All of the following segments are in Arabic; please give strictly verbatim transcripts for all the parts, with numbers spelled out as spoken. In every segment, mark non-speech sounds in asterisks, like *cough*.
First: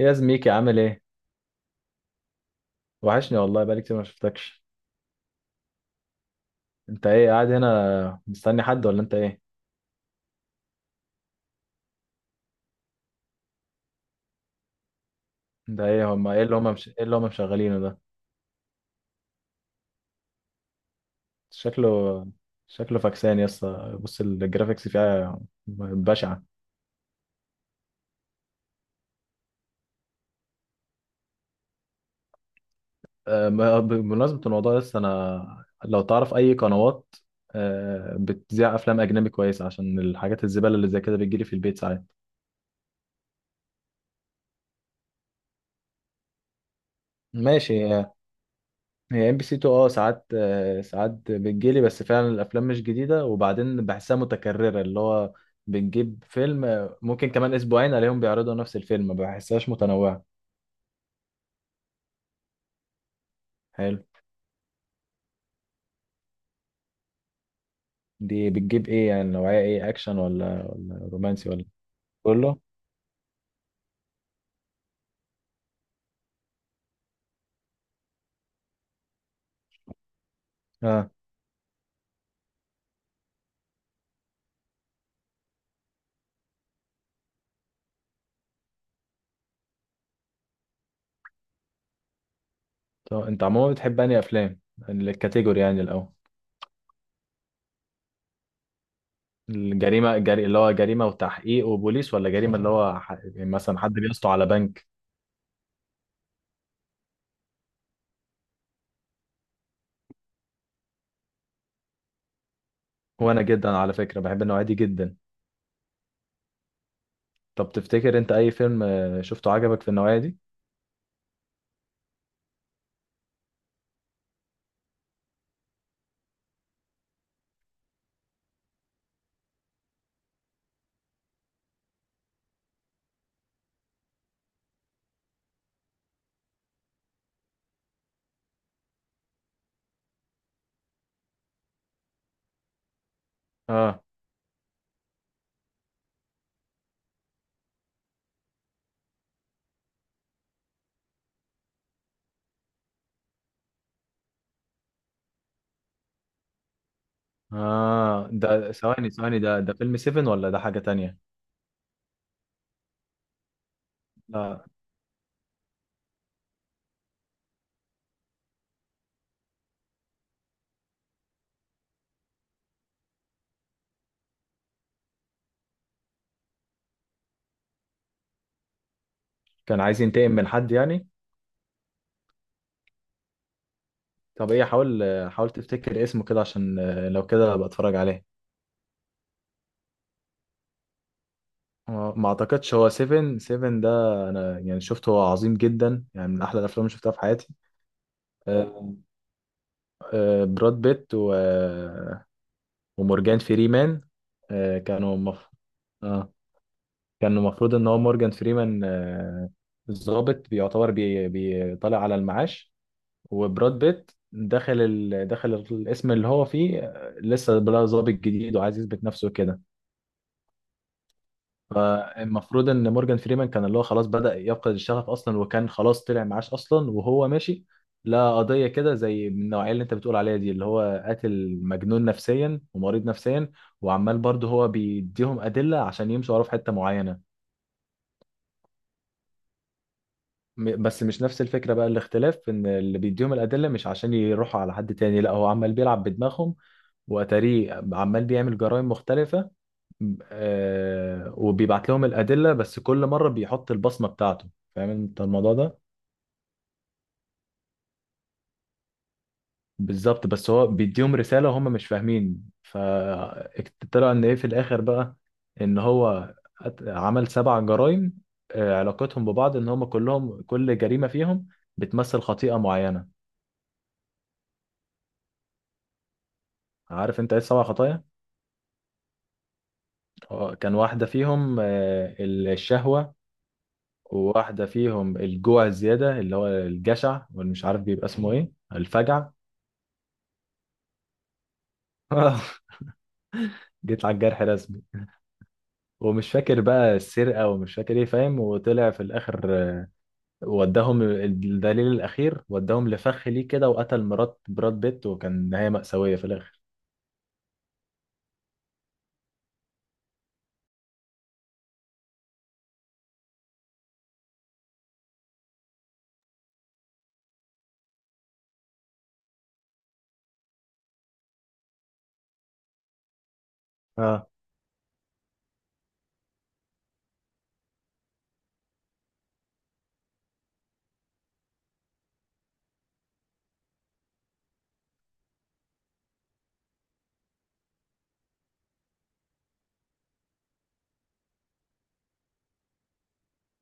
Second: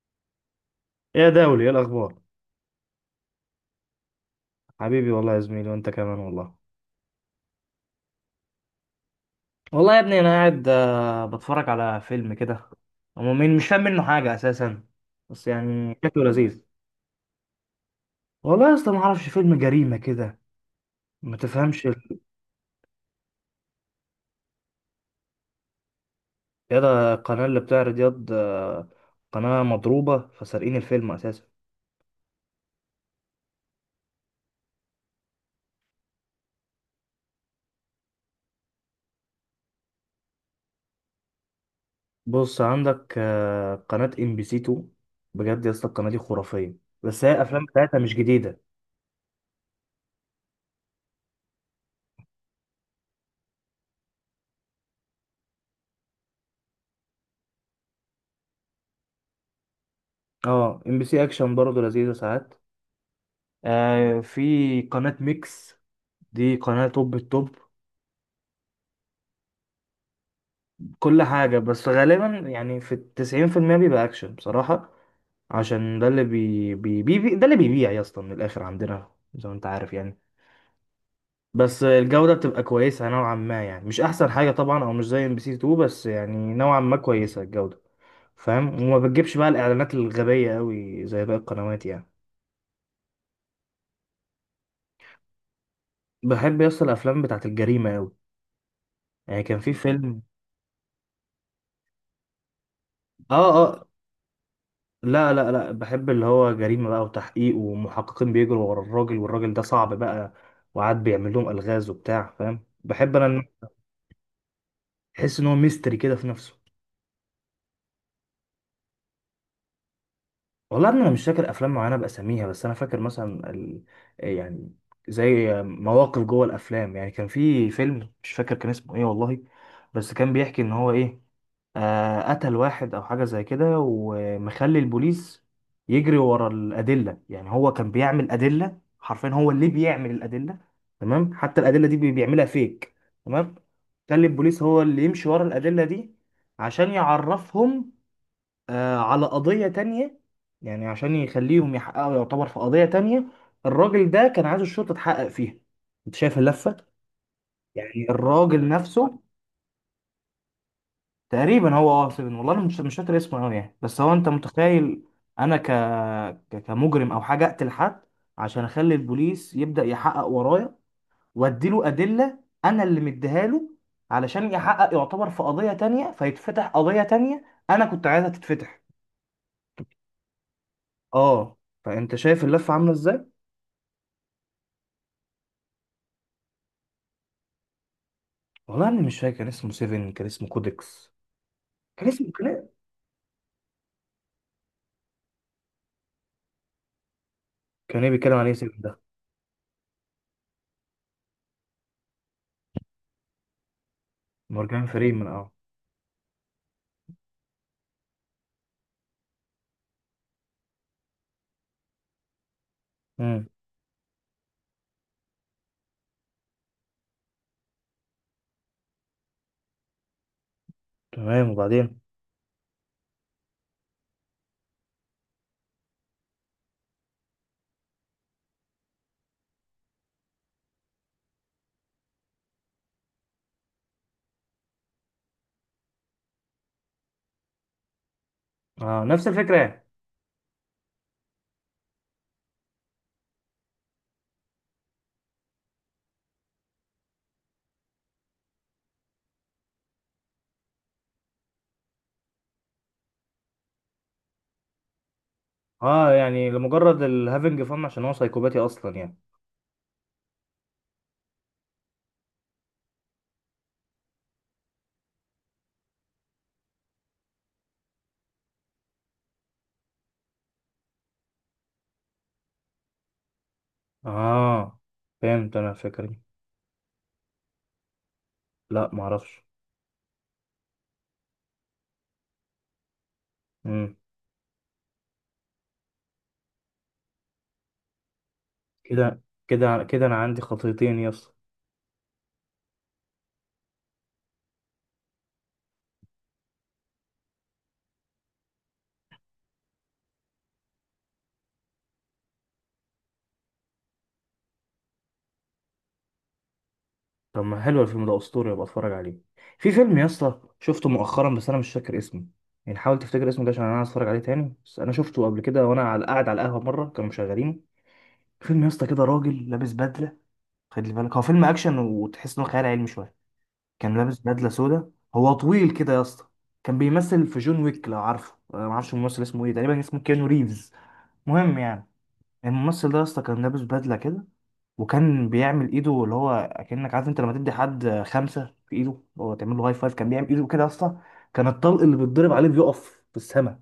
ايه يا زميكي عامل ايه؟ يا دولي ايه الاخبار؟ وحشني والله بقالي كتير ما شفتكش. حبيبي والله يا زميلي وانت كمان والله. انت ايه قاعد هنا مستني حد ولا انت ايه؟ والله يا ابني انا قاعد آه، بتفرج على فيلم كده. هو مين؟ مش فاهم منه حاجه اساسا، بس انت يعني ايه شكله هما ايه اللي لذيذ. هما مش... ايه اللي هما مشغلينه ده؟ والله يا اسطى ما اعرفش، فيلم جريمه كده ما تفهمش ال- شكله شكله فاكسان يا اسطى، بص الجرافيكس فيها بشعة. يا ده القناه اللي بتعرض ياض آه، قناه مضروبه فسارقين الفيلم اساسا. أه، ما- بمناسبة الموضوع، لسه انا لو تعرف اي قنوات أه، بتذيع افلام اجنبي كويسة عشان الحاجات الزبالة اللي زي كده بتجيلي في البيت ساعات. بص عندك آه، قناه ام بي سي اتنين، بجد يا اسطى القناه دي خرافيه، بس هي الافلام ماشي. بتاعتها مش جديده. هي ام بي سي اتنين، اه ساعات آه، ساعات بتجيلي، بس فعلا الافلام مش جديده، وبعدين بحسها متكرره، اللي هو بنجيب فيلم آه، ممكن كمان اسبوعين عليهم بيعرضوا نفس الفيلم، ما بحسهاش متنوعه. اه ام بي سي اكشن برضه لذيذه ساعات. حلو. آه في قناة ميكس، دي قناة توب التوب. دي بتجيب ايه يعني؟ نوعيه ايه، اكشن ولا ولا كل رومانسي حاجة، ولا؟ بس غالبا كله. يعني في التسعين في المية بيبقى أكشن بصراحة. عشان ده اللي بي بي بي بي- ده اللي بيبيع يا اسطى من الآخر عندنا زي ما أنت عارف يعني. اه. بس الجودة بتبقى كويسة نوعا ما، يعني مش أحسن حاجة طبعا أو مش زي ام بي سي اتنين، بس يعني نوعا ما كويسة الجودة، فاهم؟ وما بتجيبش بقى الإعلانات الغبية أوي زي باقي القنوات يعني. طب انت عموما بتحب انهي افلام؟ الكاتيجوري يعني الاول. بحب يا اسطى الأفلام بتاعت الجريمة أوي، يعني كان في الجريمه فيلم. الجري... اللي هو جريمه وتحقيق وبوليس، ولا جريمه اللي *laughs* هو ح... آه. مثلا آه، حد بيسطو على بنك؟ لا لا لا، بحب اللي هو جريمة بقى وتحقيق ومحققين بيجروا ورا الراجل، والراجل ده صعب بقى، وقعد بيعمل لهم ألغاز وبتاع، فاهم؟ بحب انا وانا إن- جدا على فكره بحب النوعيه دي جدا. احس ان هو ميستري كده في نفسه. طب تفتكر انت اي فيلم آه، شفته عجبك في النوعية دي؟ والله انا مش فاكر افلام معينه باساميها، بس انا فاكر مثلا ال... آه، يعني زي مواقف جوه الافلام. يعني كان في فيلم مش فاكر كان اسمه ايه والله، بس كان بيحكي ان هو ايه، آه قتل واحد او حاجه زي كده، ومخلي البوليس يجري ورا الادله. يعني هو كان بيعمل ادله، حرفيا هو اللي بيعمل الادله. تمام؟ حتى الادله دي بي- بيعملها فيك. تمام؟ اه. خلي البوليس هو اللي يمشي ورا الادله دي عشان يعرفهم آه، على قضية تانية. يعني عشان يخليهم يحققوا، يعتبر في قضية تانية الراجل ده كان عايز الشرطة تحقق فيها. انت شايف اللفة؟ يعني اه، الراجل ده ثواني نفسه ثواني، ده ده فيلم سيفن ولا ده حاجة تانية؟ تقريبا. هو اه سيفن، والله انا مش مش فاكر اسمه قوي يعني، بس هو انت لا. متخيل انا ك... ك... كمجرم او حاجة اقتل حد عشان اخلي البوليس يبدأ يحقق ورايا، واديله ادلة، انا اللي مديها له، علشان يحقق يعتبر في قضية تانية، فيتفتح قضية تانية انا كنت عايزها تتفتح. كان عايز ينتقم من حد يعني. اه. فانت شايف اللفة عاملة ازاي؟ طب ايه، حاول آه، حاول تفتكر اسمه كده عشان آه، لو كده ابقى اتفرج عليه. والله انا مش فاكر كان اسمه سيفن، كان اسمه كودكس. كان آه، ما اسمه كان إيه؟ اعتقدش هو سيفن، سيفن ده. انا يعني شفته، هو عظيم جدا يعني، من احلى الافلام اللي شفتها في حياتي. كان ايه بيتكلم عليه سيفن آه، ده؟ آه، براد بيت و... آه، ومورجان فريمان. آه، مورجان كانوا فريمان، مف... اه. آه. كان المفروض ان هو مورجان فريمان آه، الضابط بيعتبر بي- بيطلع على المعاش، امم. وبراد بيت دخل ال... دخل الاسم اللي هو فيه آه، لسه بقى ضابط جديد وعايز يثبت نفسه كده. تمام، وبعدين؟ فالمفروض ان مورجان فريمان كان اللي هو خلاص بدأ يفقد الشغف اصلا، وكان خلاص طلع معاش اصلا وهو ماشي. لا، قضية كده زي من النوعية اللي انت بتقول عليها دي، اللي هو قاتل مجنون نفسيا ومريض نفسيا، وعمال برضه هو بيديهم أدلة عشان يمشوا وراه في حتة معينة. اه نفس الفكره يعني. م- بس مش نفس الفكرة بقى، الاختلاف في ان اللي بيديهم الأدلة مش عشان يروحوا على حد تاني، لا هو عمال بيلعب بدماغهم، وأتاريه عمال بيعمل جرائم مختلفة. م- آه وبيبعت لهم الأدلة، بس كل مرة بيحط البصمة بتاعته. فاهم انت الموضوع ده؟ اه يعني لمجرد الهافنج فن عشان هو سايكوباتي اصلا يعني. بالظبط، بس هو بيديهم رسالة وهم مش فاهمين، فطلع ان ايه في الآخر بقى، ان هو أت- عمل سبع جرائم آه، علاقتهم ببعض ان هم كلهم، كل جريمة فيهم بتمثل خطيئة معينة. اه، فهمت انا الفكره دي. عارف انت ايه السبع خطايا؟ لا ما اعرفش. آه، كان واحدة فيهم آه، الشهوة، امم. وواحدة فيهم الجوع الزيادة اللي هو الجشع، واللي مش عارف بيبقى اسمه ايه، كده. الفجع. كده كده انا عندي خطيتين يا اسطى. *laughs* جيت على الجرح رسمي. ومش فاكر بقى السرقة ومش فاكر ايه، فاهم، وطلع في الآخر آه، وداهم الدليل الأخير وداهم لفخ ليه كده، وقتل مرات براد بيت، وكان نهاية مأساوية في الآخر. طب ما حلو الفيلم ده، اسطوري، ابقى اتفرج عليه. في فيلم يا اسطى شفته مؤخرا بس انا مش فاكر اسمه، يعني حاول تفتكر اسمه ده عشان انا عايز اتفرج عليه تاني، بس انا شفته قبل كده وانا على قاعد على القهوه مره كانوا مشغلينه. فيلم يا اسطى كده راجل لابس بدله، خلي بالك هو فيلم اكشن وتحس انه خيال علمي شويه. كان لابس اه. بدله سودا، هو طويل كده يا اسطى. كان بيمثل في جون ويك لو عارفه. أنا ما اعرفش الممثل اسمه ايه، تقريبا اسمه كيانو ريفز. مهم يعني، الممثل ده يا اسطى كان لابس بدله كده، وكان بيعمل ايده اللي هو اكنك عارف انت لما تدي حد خمسه في ايده، هو تعمل له هاي فايف. كان بيعمل ايده كده يا اسطى، كان الطلق اللي بيتضرب عليه بيقف في السماء.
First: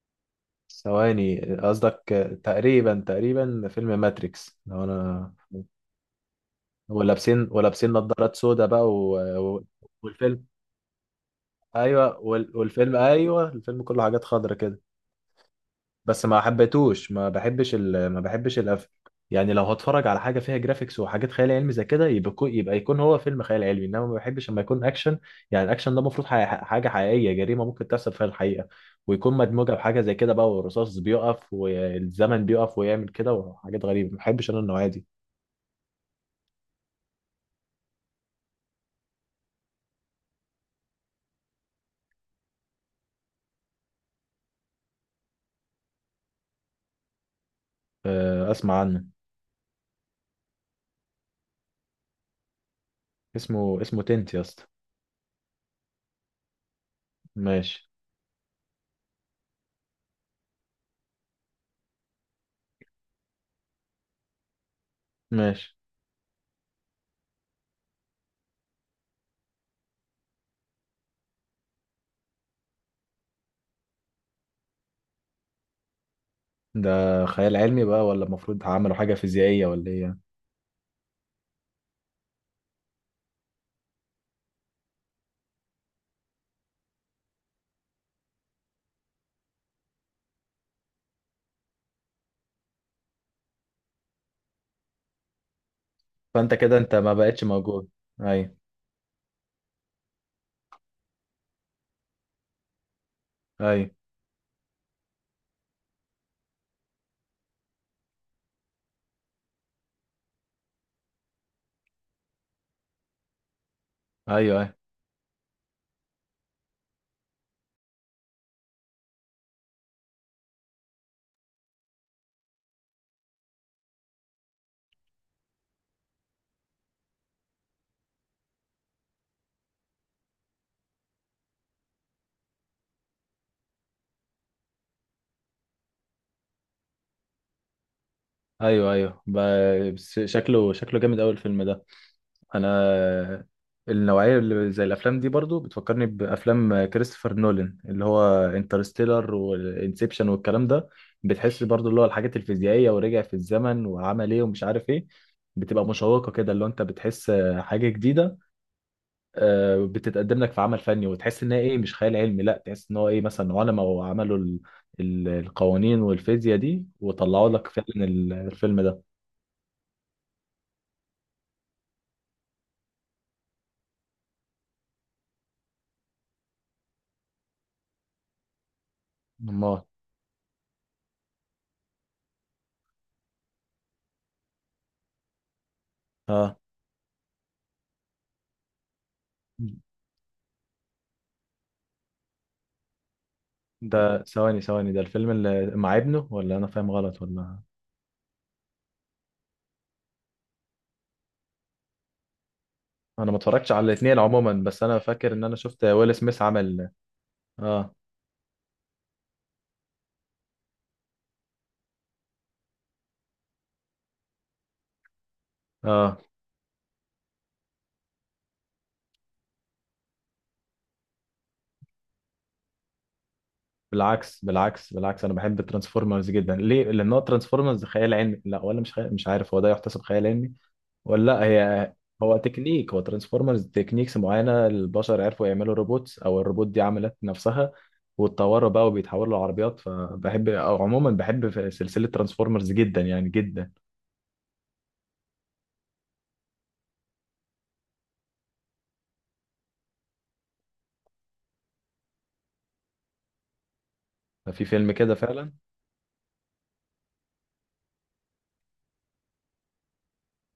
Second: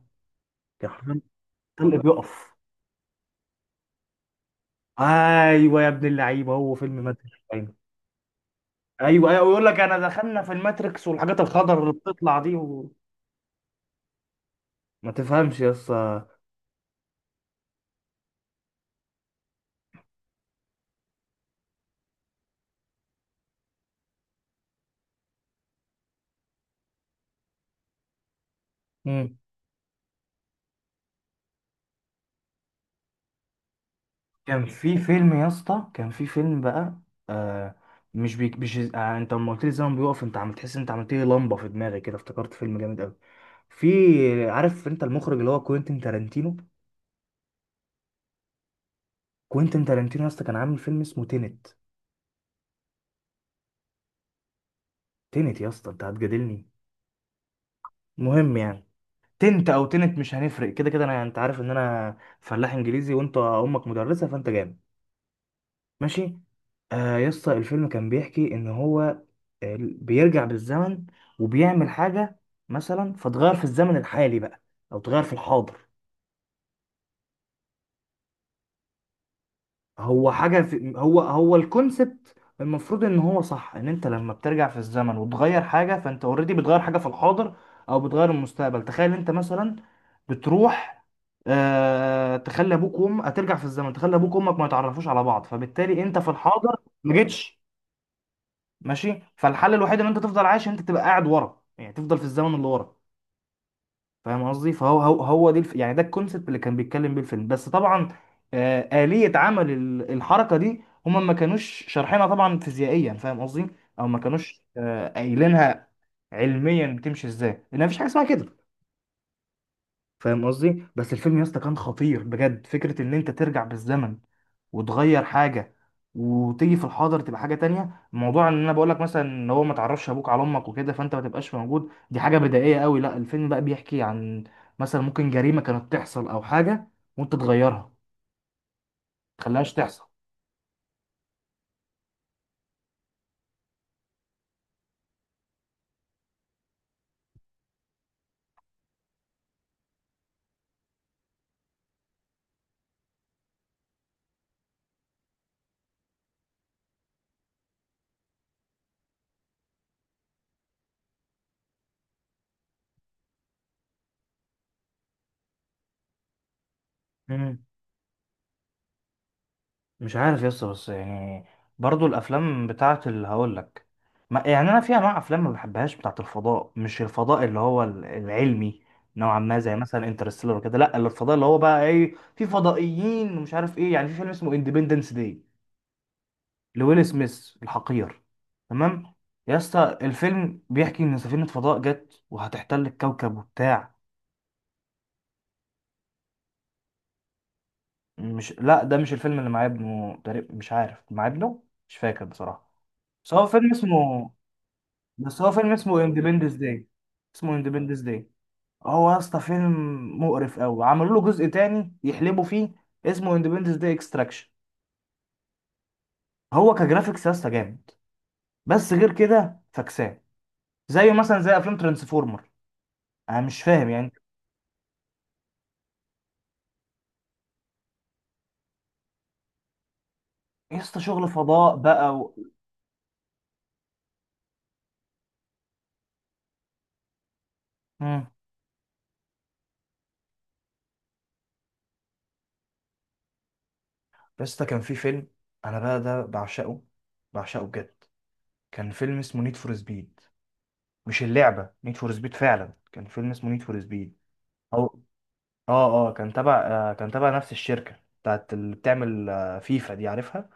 كان حرفياً ثواني، الطلق قصدك آه، بيقف. تقريبا تقريبا فيلم ماتريكس لو انا؟ ايوه يا ابن اللعيبه، هو فيلم مدهش. ولابسين ولابسين نظارات سودا بقى و... ايوه ايوه، و... ويقول لك انا دخلنا والفيلم، في الماتريكس، والحاجات الخضر اللي ايوه بتطلع دي وال- وما والفيلم، ايوه، الفيلم كله حاجات خضرة كده. تفهمش يا بس اسطى. ما حبيتوش، ما بحبش ال... ما بحبش القفل. يعني لو هتفرج على حاجه فيها جرافيكس وحاجات خيال علمي زي كده، يبقى يكون يبقى يكون هو فيلم خيال علمي، انما ما بحبش لما يكون اكشن. يعني الاكشن ده المفروض حي... حاجه حقيقيه، جريمه ممكن تحصل فيها الحقيقه، مم. ويكون مدموجه بحاجه زي كده بقى، والرصاص بيقف والزمن بيقف ويعمل كده وحاجات غريبه، ما بحبش انا كان النوعيه في دي. فيلم يا اسطى، كان في فيلم بقى، آه مش بيك مش آه انت لما قلت لي زمن بيقف، انت عم تحس إن انت عملت لي لمبه في دماغي كده، افتكرت فيلم جامد قوي. في عارف انت المخرج اللي هو كوينتين تارانتينو؟ أه، اسمع عنه. كوينتين تارانتينو يا اسطى كان عامل فيلم اسمه تينت. اسمه اسمه تنت يا اسطى. تينت يا اسطى، انت هتجادلني؟ ماشي. مهم يعني، تنت او تنت مش هنفرق، كده كده انا انت عارف ان انا فلاح انجليزي، وانت امك مدرسه فانت جامد. ماشي. ماشي. آه يا اسطى الفيلم كان بيحكي ان هو آه، بيرجع بالزمن وبيعمل حاجه مثلا، فتغير في الزمن الحالي بقى، او تغير في الحاضر. ده خيال علمي بقى، ولا المفروض عملوا حاجة فيزيائية ولا ايه يعني؟ هو حاجه في هو هو الكونسبت. المفروض ان هو صح ان انت لما بترجع في الزمن وتغير حاجه، فانت اوريدي بتغير حاجه في الحاضر او بتغير المستقبل. تخيل انت مثلا بتروح آه تخلي ابوك وامك، هترجع في الزمن تخلي ابوك وامك ما يتعرفوش على بعض، فبالتالي انت في فانت الحاضر كده انت ما ما بقتش جيتش. موجود. ايوه. ماشي، فالحل الوحيد ان انت تفضل عايش ان انت تبقى قاعد ورا، يعني تفضل في الزمن اللي ورا، ايوه، فاهم قصدي؟ فهو هو, هو دي الف... يعني ده الكونسيبت اللي كان بيتكلم بيه الفيلم، بس طبعا آه، آلية عمل ال- الحركة دي هما ما كانوش شارحينها طبعا فيزيائيا، فاهم قصدي؟ او ما ايوه، كانوش ايوه، آه، قايلينها علميا بتمشي ازاي، لان مفيش حاجة اسمها كده، فاهم قصدي؟ بس الفيلم يا اسطى كان خطير بجد. فكرة ان انت ترجع بالزمن وتغير حاجه وتيجي في الحاضر تبقى حاجه تانية. موضوع ان انا بقول لك مثلا ان هو ما تعرفش ابوك على امك وكده فانت ما تبقاش موجود دي حاجه بدائيه قوي. لا الفيلم بقى بيحكي عن مثلا ممكن جريمه كانت تحصل او حاجه، وانت تغيرها، ايوه، ايوه، تخليهاش ب- تحصل. بس شكله، شكله جامد قوي الفيلم ده. انا النوعية اللي زي الافلام دي برضو بتفكرني بافلام كريستوفر نولان، اللي هو انترستيلر وانسبشن والكلام ده. بتحس برضو اللي هو الحاجات الفيزيائية، ورجع في الزمن وعمل ايه ومش عارف ايه، بتبقى مشوقة كده، اللي هو انت بتحس حاجة جديدة آه، بتتقدم لك في عمل فني، وتحس ان هي ايه، مش خيال علمي، لا تحس ان هو ايه، مثلا علماء وعملوا ال- ال- القوانين والفيزياء دي، وطلعوا مم. لك فعلا ال- الفيلم ده. مش عارف يس، بس يعني برضو الافلام بتاعت اللي هقول لك، ما يعني انا في انواع افلام ما بحبهاش، بتاعت الفضاء. مش الفضاء اللي هو ال- العلمي نوعا ما زي امال. مثلا انترستيلر وكده، لا اللي الفضاء اللي هو بقى ايه في فضائيين ومش عارف ايه. يعني في فيلم اسمه اندبندنس داي اه. لويل سميث الحقير. تمام؟ يا اسطى الفيلم بيحكي ان سفينة فضاء جت وهتحتل الكوكب وبتاع. ده ثواني ثواني، ده الفيلم اللي مع ابنه، ولا انا فاهم غلط ولا؟ مش لا ده مش الفيلم اللي مع ابنه، تقريبا مش عارف مع ابنه، مش فاكر بصراحة. انا بس ما هو فيلم اتفرجتش على الاثنين اسمه عموما، بس انا فاكر بس ان هو انا فيلم شفت اسمه ويل سميث اندبندس داي، عمل. اسمه اه. اندبندس داي. هو يا اسطى فيلم مقرف قوي، عملوا له جزء تاني يحلبوا فيه اسمه اندبندس داي اكستراكشن. اه. هو كجرافيكس يا اسطى جامد، بس غير كده فكسان، زيه مثلا زي افلام ترانسفورمر. انا مش فاهم يعني. بالعكس، بالعكس، بالعكس، انا بحب ترانسفورمرز جدا، ليه؟ لان هو ترانسفورمرز خيال علمي، لا ولا مش خيال، مش عارف هو ده يحتسب خيال علمي يا اسطى ولا شغل لا. فضاء هي، بقى و... هو تكنيك، هو ترانسفورمرز تكنيكس معينه، البشر عرفوا يعملوا روبوتس، او الروبوت دي عملت نفسها مم. واتطوروا بقى وبيتحولوا لعربيات، فبحب، او عموما بحب في سلسله ترانسفورمرز جدا يعني، جدا. يا اسطى كان في فيلم، انا بقى ده بعشقه، بعشقه بجد. كان فيلم اسمه نيد فور سبيد، مش اللعبه نيد فور سبيد، فعلا كان فيلم اسمه نيد فور سبيد. في فيلم كده فعلا. اه اه كان تبع آه، كان تبع نفس الشركة بتاعت اللي بتعمل آه، فيفا دي عارفها.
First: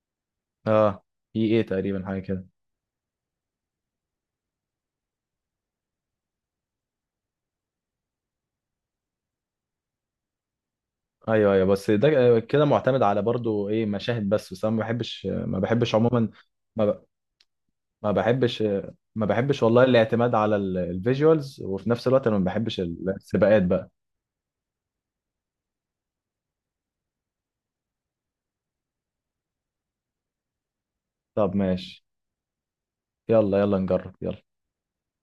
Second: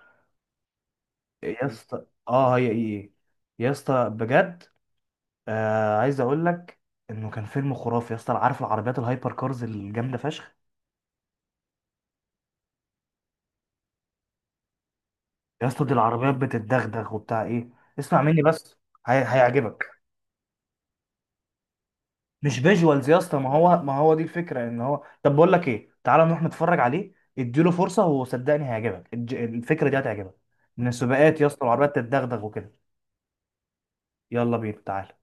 اه. اي ايه، يا مم. اسطى تقريبا حاجه كده. اه هي ايه إيه. يا اسطى بجد آه عايز اقول لك انه كان فيلم خرافي يا اسطى. عارف العربيات الهايبر كارز الجامدة فشخ؟ ايوه، ايوه، بس ده كده معتمد على برضو ايه، مشاهد بس بس انا ما بحبش، ما يا اسطى دي بحبش مم. عموما. العربيات ما ب- بتتدغدغ وبتاع ايه. ما اسمع مني بحبش، بس، هي... ما بحبش والله هيعجبك. الاعتماد على ال- الفيجوالز، وفي نفس الوقت انا ما مش بحبش فيجوالز يا اسطى، ما السباقات هو بقى. ما هو دي الفكرة ان هو. طب بقول لك ايه، تعالى نروح نتفرج عليه، اديله فرصة وصدقني هيعجبك الج- الفكرة دي هتعجبك. من السباقات يا طب اسطى العربيات ماشي. تتدغدغ وكده. يلا يلا، نجرب، يلا. يلا بينا تعالى.